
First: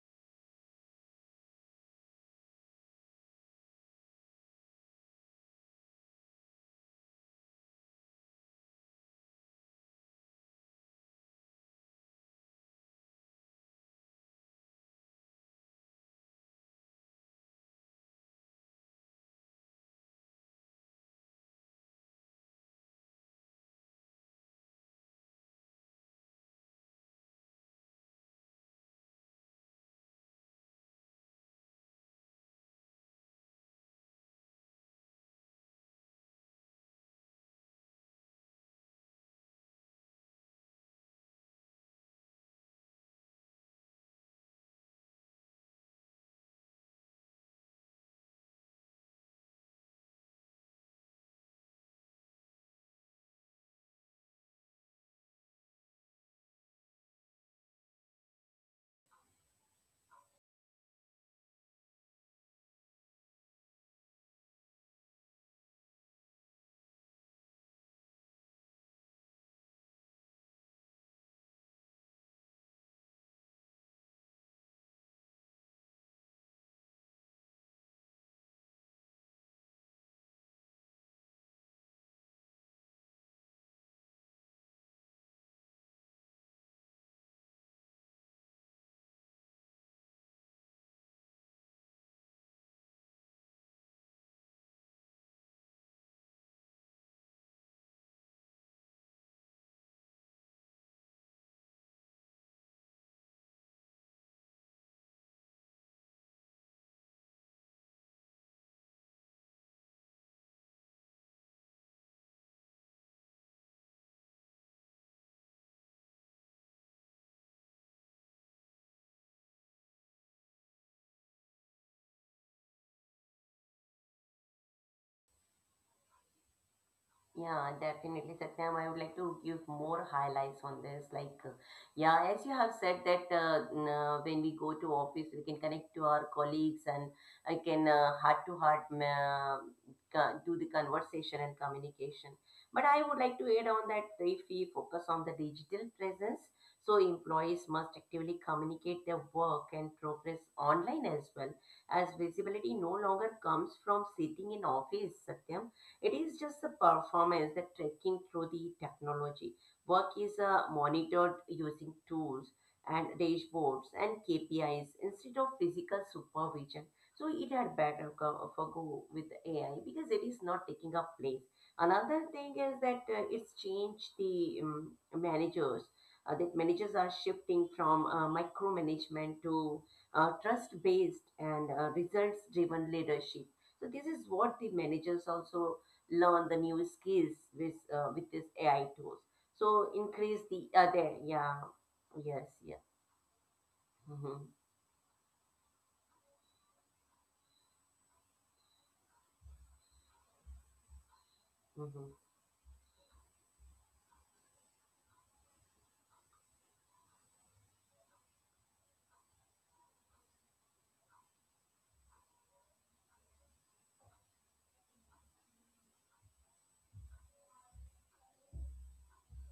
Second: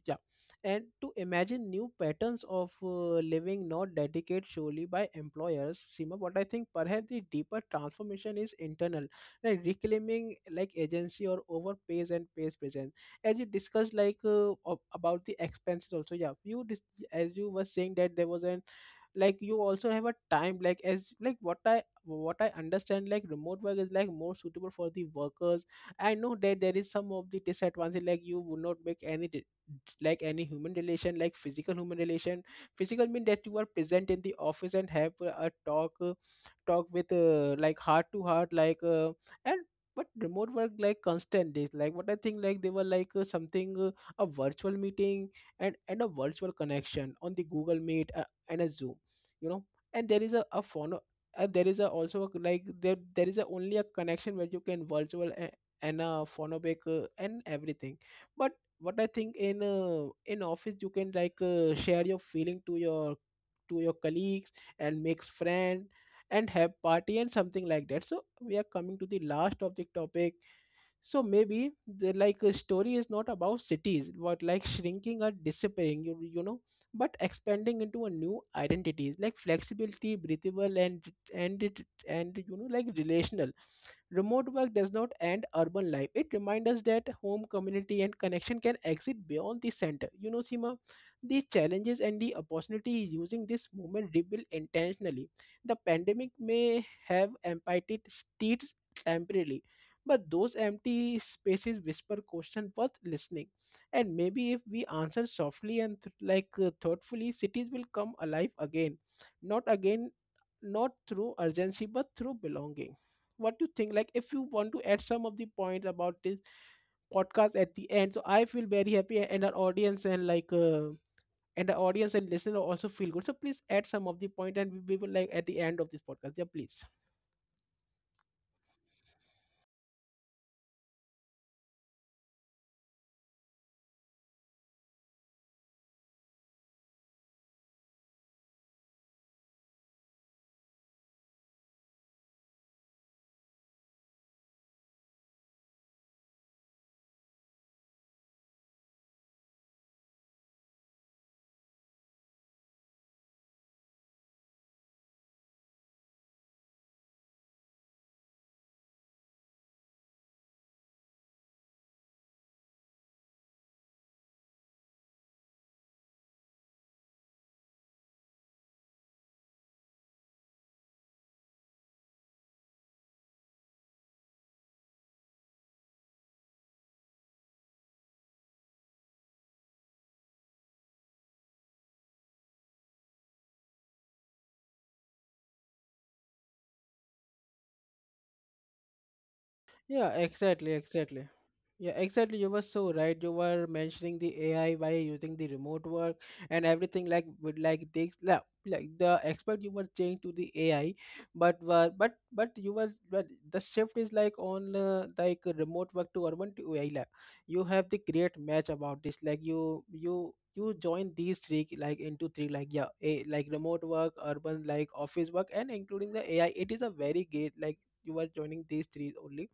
S1: and to imagine new patterns of living, not dedicated solely by employers, Seema. What I think, perhaps the deeper transformation is internal, like reclaiming like agency or over pays and pays presence, as you discussed like, about the expenses also, yeah. As you were saying that there was an, like, you also have a time, like, as like, what I what I understand, like, remote work is like more suitable for the workers. I know that there is some of the disadvantage, like, you would not make like any human relation, like physical human relation. Physical mean that you are present in the office and have a talk, talk with like heart to heart like, and but remote work, like, constant days, like what I think, like, they were like, something, a virtual meeting, and a virtual connection on the Google Meet and a Zoom, you know, and there is a phono, there is a also like there is a only a connection where you can virtual a, and a phonobic, and everything. But what I think, in office you can like, share your feeling to your, to your colleagues, and makes friend, and have party and something like that. So we are coming to the last of the topic. So maybe the, like, a story is not about cities but like shrinking or disappearing, you know, but expanding into a new identity, like flexibility, breathable and it and, you know, like relational. Remote work does not end urban life. It reminds us that home, community and connection can exist beyond the center, you know, Sima. The challenges and the opportunity using this movement rebuild intentionally. The pandemic may have emptied streets temporarily, but those empty spaces whisper question worth listening. And maybe if we answer softly and like, thoughtfully, cities will come alive again. Not again, not through urgency, but through belonging. What do you think? Like, if you want to add some of the points about this podcast at the end, so I feel very happy, and our audience and, like, and the audience and listener also feel good. So please add some of the point, and we will like at the end of this podcast. Yeah, please.
S2: Yeah, definitely, Satyam. I would like to give more highlights on this. Like, yeah, as you have said that when we go to office, we can connect to our colleagues and I can heart to heart do the conversation and communication. But I would like to add on that if we focus on the digital presence, so employees must actively communicate their work and progress online as well, as visibility no longer comes from sitting in office, Satyam. It is just the performance that tracking through the technology. Work is monitored using tools and dashboards and KPIs instead of physical supervision. So it had better go with AI because it is not taking a place. Another thing is that it's changed the managers. That managers are shifting from micromanagement to trust-based and results-driven leadership. So this is what the managers also learn the new skills with this AI tools. So
S1: Yeah,
S2: increase the
S1: exactly,
S2: there,
S1: exactly.
S2: yeah,
S1: Yeah, exactly.
S2: yes,
S1: You were
S2: yeah.
S1: so right. You were mentioning the
S2: Hmm.
S1: AI by using the remote work and everything, like with, like they like the expert you were changed to the AI, but were
S2: Hmm.
S1: but you were but the shift is like on, like, remote work to urban to AI. Like, you have the great match about this. Like you join these three, like into three, like, yeah, a, like remote work, urban, like office work, and including the AI. It is a very great, like you are joining these three only.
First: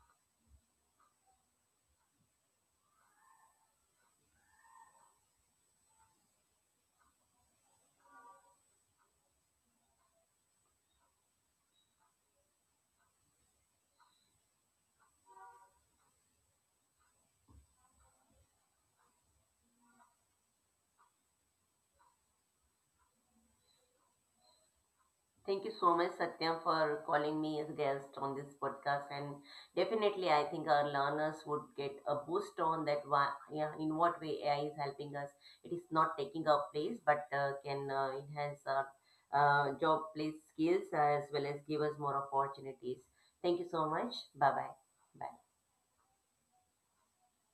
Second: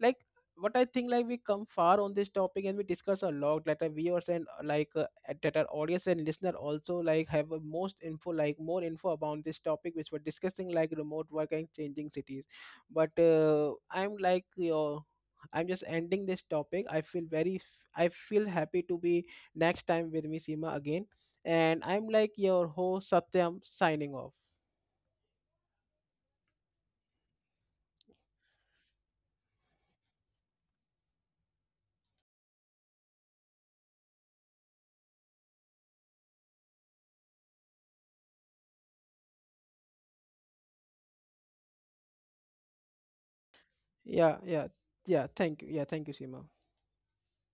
S1: Like what I think, like we come far on this topic and we discuss a lot, like our viewers and, like, that our audience and listener also like have a most info, like more info about this topic which we're discussing, like remote work and changing cities. But I'm like your, I'm just ending this topic. I feel very I feel happy to be next time with me Seema again. And I'm like your host Satyam, signing off.
S2: Thank you so much, Satyam, for calling me as guest on this podcast. And definitely, I think our learners would get a boost on that. Why, yeah, in what way AI is helping us? It is not taking our place, but can enhance our job place skills as well as give us more opportunities. Thank you so much.
S1: Yeah,
S2: Bye
S1: yeah.
S2: bye.
S1: Yeah,
S2: Bye.
S1: thank you. Yeah, thank you, Seema.